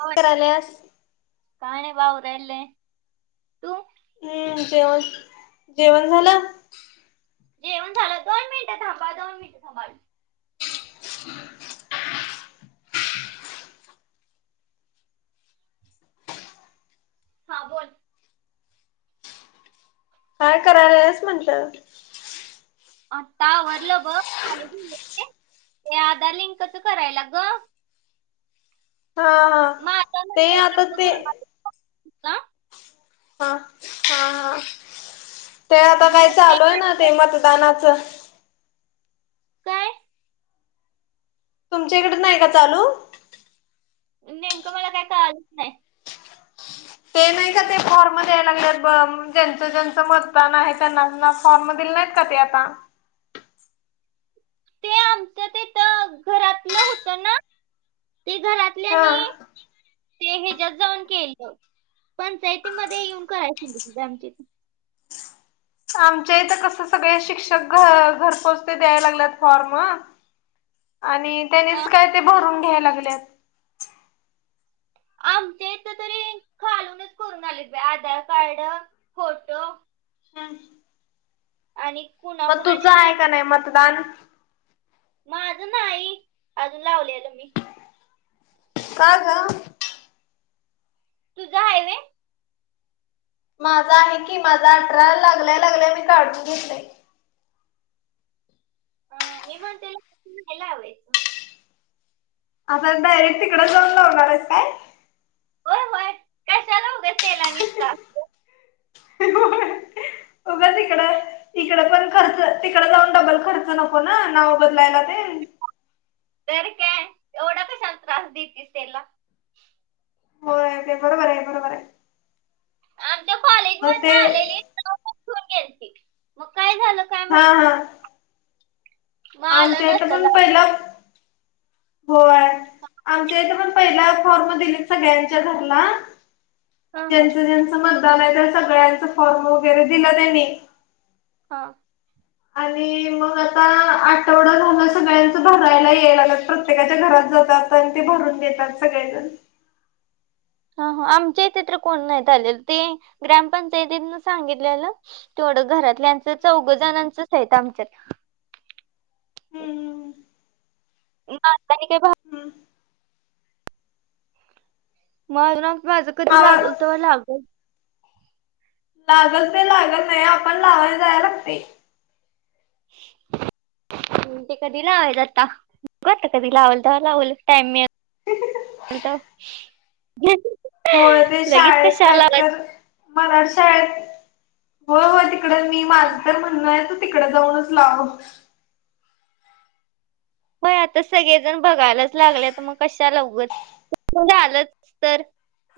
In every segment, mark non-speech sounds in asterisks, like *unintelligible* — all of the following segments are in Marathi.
हो कराल्यास. काय नाही बघ आवरलेय. तू? हम्म, जेवण जेवण झालं? जेवण झालं, दोन मिनटं थांबा दोन मिनटं थांबा. *unintelligible* हां बोल. काय कराल्यास म्हटलं? आत्ता आवरलं. बघ खाली गेले. *inaudible* ते आधार लिंकच करायला ग. हां हां माझा ते नंबर आता लिंक ते *unintelligible* हां, हां हां ते आता काय मग ते चालू आहे ना म्हटलं ते मतदानाचं काय तुमच्या इकड नाही का चालू? नेमकं मला काय कळलंच नाही. ते नाही का ते फॉर्म द्यायला लागलेत बघ ज्यांचं ज्यांचं मतदान आहे त्यांना फॉर्म दिले नाहीत का ते आता? ते आमच्या तिथं घरातलं होत ना ते घरात हां. ते हेच्यात जाऊन केलं. पंचायतीमध्ये येऊन कराय सांगितलय आमच्या इथं. आमच्या इथं कस सगळे शिक्षक घ घर पोहोच ते द्याय लागल्यात फॉर्म. आणि त्यांनीच काय ते भरून घ्याय लागल्यात. आमच्या इथं तरी खालूनच करून आलेत बाई आधार कार्ड, फोटो. हम्म. आणि स्कूल मग तुझं आहे का नाही मतदान? माझं नाही अजून लावलेलं मी. का ग? तुझं आहे होय? माझं आहे की माझं अठरा लागल्या लागल्या मी काढून घेतलंय. अ मी पण त्याला *unintelligible* आता डायरेक्ट तिकडंच जाऊन लावणार आहेस काय? होय होय कशाला उगाच त्याला आणि त्रास. देऊ? होय उगा तिकडं इकडं पण खर्च तिकड जाऊन डबल खर्च नको ना नाव बदलायला तेन. तर काय एवढा कशाला त्रास देतीस त्याला. होय ते बरोबर आहे बरोबर आहे. आमच्या कॉलेज अ ते मग काय झालं काय हा माहित हा. बाई मग आलं आमच्या हित नसल पण पहिला होय आमच्या इथे पण पहिला फॉर्म दिलेत सगळ्यांच्या घरला हा हा ज्यांच ज्यांचं मतदान आहे त्या सगळ्यांच फॉर्म वगैरे दिलं त्यांनी. हा. आणि मग आता आठवडा झाल सगळ्यांच भरायला यायला लागल्यत प्रत्येकाच्या घरात जातात. पण ते भरून देतात सगळेजण. ह हं आमच्या इथे तर कोण नाहीत आलेलं ते ग्रामपंचायतीन सांगितलेलं. तेवडं घरातल्यांचं चौघ जणांचच आहेत आमच्यात. हम्म *unintelligible* हम्म. मग *unintelligible* माझं कधी आवाज लागल तवा लाग लागत ते लागल नाही आपण लावायला जाया लागतेय. *inaudible* हम ते कधी लावायच आता बघु आता कधी लावाल तवा लावल टाइम मि त. होय ते शाळेत काय तर मराठ शाळेत हो हो तिकड मी माझ तर म्हणणय तू तिकडे जाऊनच लाव बय आता सगळेजण बघायलाच लागले तर मग कशाला उगच *unintelligible* झालंच तर.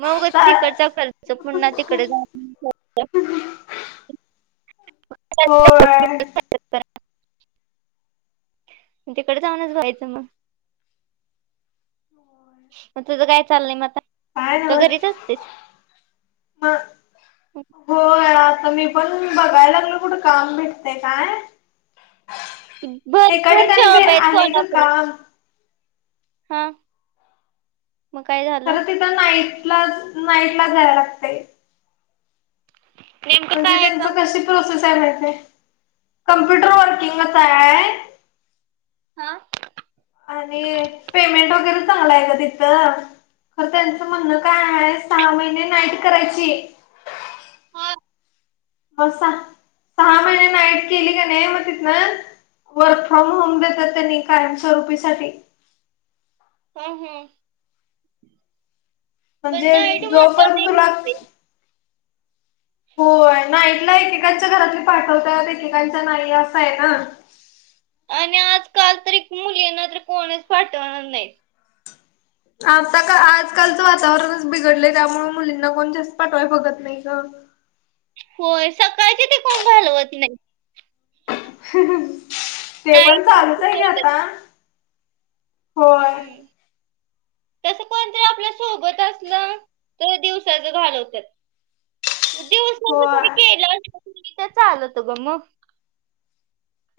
मग उग तिकडचा खर्च पुन्हा तिकडे जाऊन होय. तिकड जाऊनच भरायचं मग. मग तुझं काय चाललय मग आता काय का घरीच असतेस? हं. होय आता मी पण बघायला लागलोय कुठ काम भेटतय काय. *inaudible* एका भरपूर ठिकाणी बी जॉब आहेत आहे ग कोल्हापूरात. काम हम्म मग काय झालं? तिथ नाईटलाच नाईटलाच जाया लागतय. नेमकं म्हणजे काय आहे त्यांच काम? कशी प्रोसेस आहे महितय कम्प्युटर वर्किंगचाय. हा. आणि पेमेंट वगैरे चांगलाय गं तिथं. तर त्यांचं म्हणणं काय आहे सहा महिने नाईट करायची हा मग सहा सहा महिने नाईट केली का नाही मग तिथन वर्क फ्रॉम होम देतात त्यांनी कायमस्वरूपीसाठी. हा हा म्हणजे नाईट म्हटलं जोपर्यंत नाही तुला *unintelligible* होय नाईटला एकेकांच्या घरातली पाठवतात एकेकांच्या नाही असं आहे ना. आणि आजकाल तरीक मुलींना तर कोणच पाठवणार नाही. आता का आजकालचं वातावरणच बिघडलंय त्यामुळे मुलींना कोण जास्त पाठवाय बघत नाही गं. होय सकाळचे ते कोण घालवत नाही. ते पण नाईट ला चालूच आहे ग घालवतात. आता. होय हम्म‌. तस कोणतर आपल्या सोबत असलं तर दिवसाच घालवतात. दिवस नाही मग तरी होय. केलं तर चाल होत ग मग.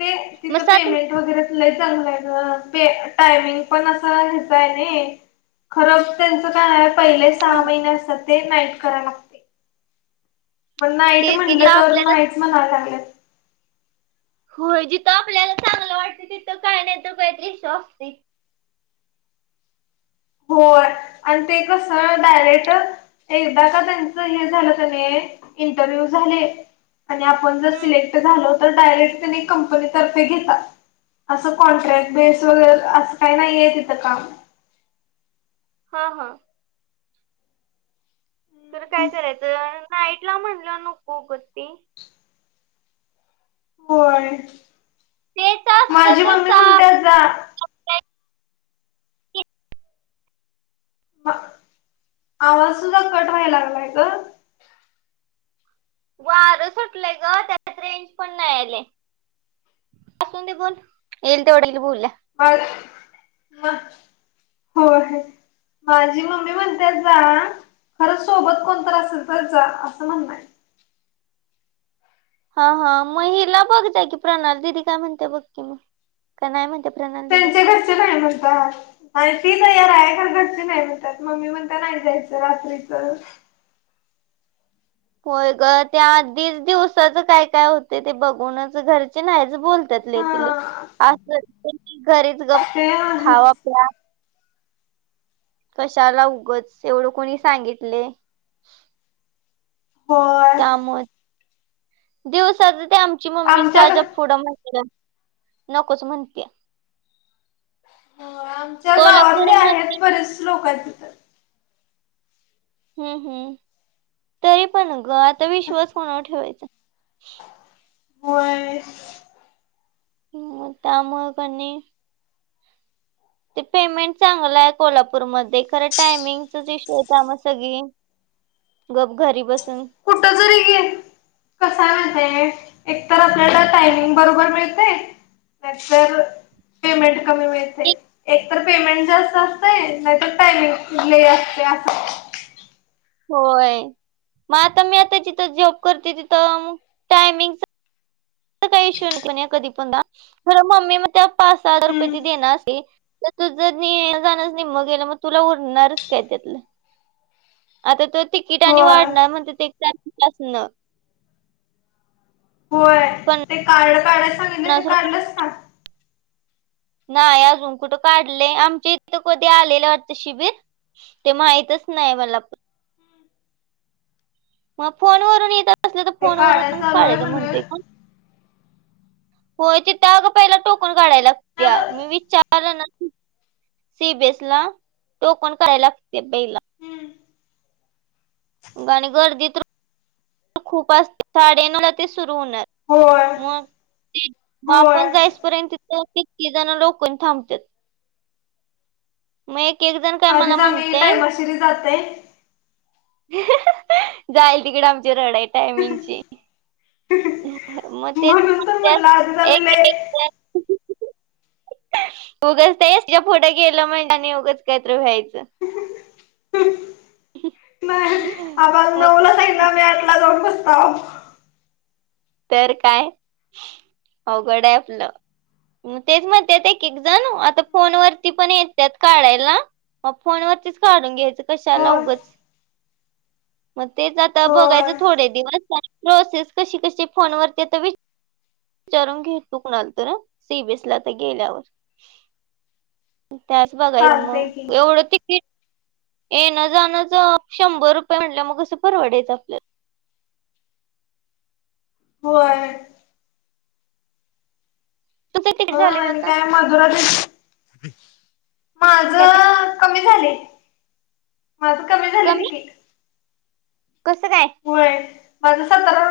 ते मग तिथं सात पेमेंट वगैरे लय चांगलंय ग पे टायमिंग पण असं ह्याच आहे न‌ई. खरं त्यांचं काय पहिले हा सहा महिने असतात ते नाईट करायला लागते. पण नाईट तेच की जिथं म्हणलं तर आपल्याला नाहीच म्हणायला लागल्यात. होय. जिथं आपल्याला चांगलं वाटत तिथं काय नाही काय तर ईशू असतोय. होय‌. आणि ते कसं डायरेक्ट एकदा का त्यांच हे झालं कनी इंटरव्ह्यू झाली आणि आपण जर हम्म. सिलेक्ट झालो तर डायरेक्ट त्यानी कंपनीतर्फे घेतात. असं कॉन्ट्रॅक्ट बेस वगैरे असं काही नाहीये तिथं काम. हा हा. तर काय करायचं. नाईट ला म्हणलं नको ग ते. होय. तेच असतं माझी मम्मी तसं म्हणते जा. *unintelligible* म आवाज सुद्धा कट व्हायला लागलाय गं. वार सुटलंय गं. त्यात रेंज पण नाही आले. असून दे बोल. येईल तेवढ येईल बोलुया. हो आहे. माझी मम्मी म्हणते जा‌. खरं सोबत कोणतर असेल तर जा. असं म्हणणय. हा हा मग हिला बघ जा की प्रणाल दिदी काय म्हणते बघ की मग. का नाही म्हणते प्रणाली दिदि. त्यांच्या घरचे नाही म्हणतात. आणि ती तयार आहे खर घरची नाही म्हणतात मंम्मी म्हणते नाही जायचं रात्रीच. होय ग. ते आधीच दिवसाच काय काय होते ते बघूनच घरचे नाहीच बोलत तसले तीले हा अस घरीच गप ते आहेच खावा पिव कशाला उगच. एवढं कोणी सांगितले. होय त्यामुळे‌. दिवसाच त्यात तीची मम्मी आमच्या साहाचा होय पुुडं म्हणटल नकोच म्हणत्या. आमच्या गावातले कोल्हापूर मध्ये आहेत बरेच लोक आहेत तिथ. हम्म हम्म. तरी पण गं. आता विश्वास कोणावर ठेवायचा? होय. म् त्यामुळे कणी ते पेमेंट चांगलं आहे कोल्हापूरमध्ये. खरं टायमिंगच इशू आहे त्यामुळे सगळी गप घरी बसून कुठ जरी घेतल कसाय माहित हाय एकतर आपल्याला टायमिंग बरोबर मिळत नाही तर पेमेंट कमी मिळतंय. एक ए क तर पेमेंट जास्त असतय नाहीतर टायमिंग ल‌ई असतया. होय. मग आता मी आता जिथं जॉब करतोय तिथं टायमिंग काही इशू नाही कधी पण जा. मम्मी म्हणे त्या पाच हजार हम्म रुपये देनार हे तर तू येन-जाणरच निम्मा गेलं मग तुला उरणारच काय त्यातलं. आता त तिकीट आणि होय. वाढणार म्हणत्यात एक तारखेपासनं‌. होय. ते कार्ड *unintelligible* सांगित पन्नास रुप नाही, अजून कुठं काढलंय? आमच्या इथं कुठ आलेल *unintelligible* शिबिर. ते माहितच नाही मला प मग फोन वरुन येत असलं तर ते फोन काढाय वूरुनच चालू आहे काढायचं म्हण. म्हणतेय का? होय, तिथ अग पहिला टोकन काढाय लागत्या. मी विचारलं ना सी बी एस ला. टोकन काढाय लागते पहीला. आणि गर्दीत तर *inaudible* खूप असते. साडे नऊला ते सुरू होणार. होय मग, मग होय आपण जाइस पर्यंत तिथ कीती जण *unintelligible* थांबत्यात. मग एक एक जण काय आधी मला म्हणते *unintelligible* जाते जाईल तिकड आमची रड आहे टायमिंगची. मग म्हणून तर तेच म्हणलं आधीच *unintelligible* आम्ही लय एक एक जण उगंच ते *unintelligible* आणि उगंच काहीतरी व्हायचं. *inaudible* काल नऊला सांगितल. *unintelligible* तर काय. अवघड आहे आपलं. म तेच म्हणत्यात एक, एक जण. आता फोन वरती पण येत्यात काढायला. मग फोनवरतीच काढून घ्यायचं कशाला होय उगच. मग तेच आता बघायच होय थोडे दिवस, प्रोसेस कशी, कशी फोन वरती तर विच विचारून घेइल तो कुणाला तरी, सी बी एस ला आता गेल्यावर. त्याच बघायच मग, चालतय की एवढं तीकीट येण जाणंच शंभर रुपये म्हटलं मग कसं परवडायचं आपल्याला? होय. तुमचं तिकीट हो झाले मग आणि आता काय *unintelligible* माझ काय ते कमी झाले. माझ कमी झाले तिकीट. कसं काय? व्हय. माझं सतरा,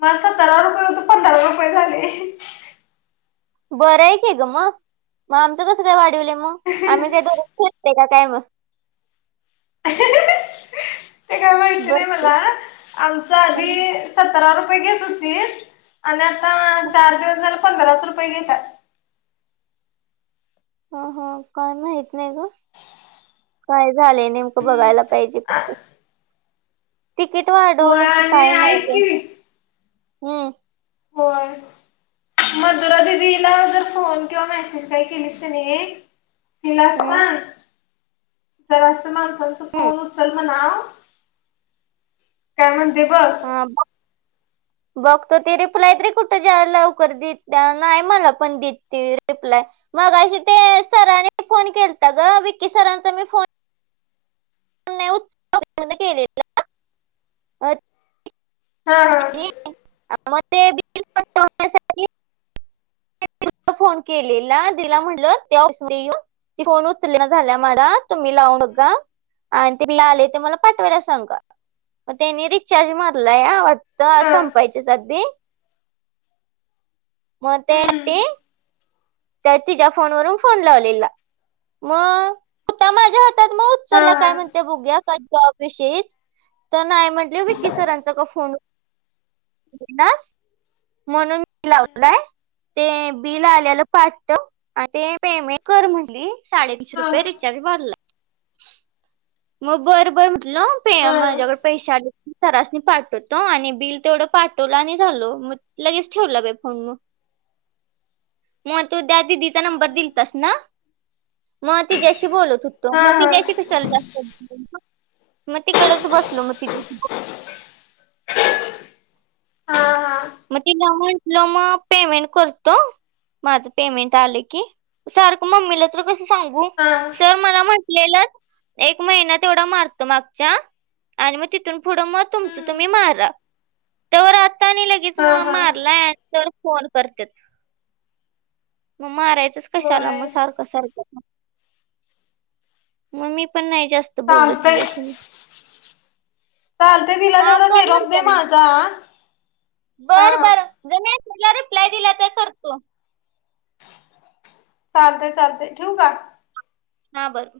माझ सतरा रुपये होत पंधरा रुपये झाले. बरं आहे की ग मग. मग आमचं कसं काय वाढीवल मग. आम्ही काय दरोज फिरतोय का काय मग? *inaudible* ते काय *unintelligible* माहीत नाही बरं मला. आमच आधी सतरा रुपये घेत होती आणि आत आता चार दिवस झाल पंधराच रुपये घेतात. ह, ह काय माहित नाही ग. काय झालेय नेमकं हम्म बघायला पाहिजे आ फक्त. तिकीट होय वाढवलं की आणि काही नाही ऐक ग. की हम्. होय. मधूरा दिदीला जर फोन किंवा मेसेज काही केलीस की नाही तिला हम्म सांग, जरासं माणसांचा हम्म फोन उचल. हा, काय म्हणती बघ. हा *inaudible* बघतो ती रिप्लाय तरी कुठे द्या लवकर देत, नाही मला पण देत ती रिप्लाय. मगाशी ते सरांनी फोन केलता ग विक्की सरांचा मी फोन फोन नाही उचलला म्हणून केलेला. अं, हा, म तेबी तीतकच तोडण्यासाठी *inaudible* फोन केलेला तिला म्हटलं त्यास नी येऊ ती फोन उचलं न झाल्या माझा, तुम्ही लावा हम्म. बघा. आणि ते मिला आले ते मला पाठवायला सांगा, मग त्यानी रिचार्ज मारलाय आट तर हा संपायचे सधदी म त्या येती चालतय त्यात तिच्या फोन वरुन फोन लावलेला म तता माझ्या हातात मग उचलला काय म्हणते बघुयात त्या जॉब विषयीच तर नाही म्हंटल विकी सरांचा का फोन हुनास म्हणून मी लावलाय. ते बिल आल्याला पाठव आणि ते पेमेंट कर म्हणली. साडेतीनशे रुपये रिचार्ज भरलाय. मग बरं, बर म्हटलं पै माझ्याकडडे पैसे आले मी सरासनी पाठवतो आणि बिल तेवढं पाठवलं आणि झालो मग लगेच ठेवला बाई फोन मग. *inaudible* म तू त्या दिदीचा नंबर दिलंतास ना? म तिच्या्याशी बोलत होतो, मग तिच्या्याशी कशला जास्त म तिकडच बसलो, मग तिथे मग तिला म्हंटलं म पेमेंट करतो. माझं पेमेंट आलं की, सारख मम्मीला तर कस सांगू? सर मला म्हटलेलं एक महिना तेवढा मारतो मागच्या आणि म तिथून पुढं मग तुमच तुम्ही मारा तेवर आत्ता नी म मारला तर फोन करत्यात, मग मारायच मारायचं कशाला मग सारख-सारख म, मग मी पण नाही जास्त बोलत तिच्याशी मी. चालते तिला हा तेवढा कर निरोप दे माझा हा बरं- बरं जर जमेत मीला रिप्लाय दिला तर करतो. चालतंय -चालतंय ठेवु का? हा बर.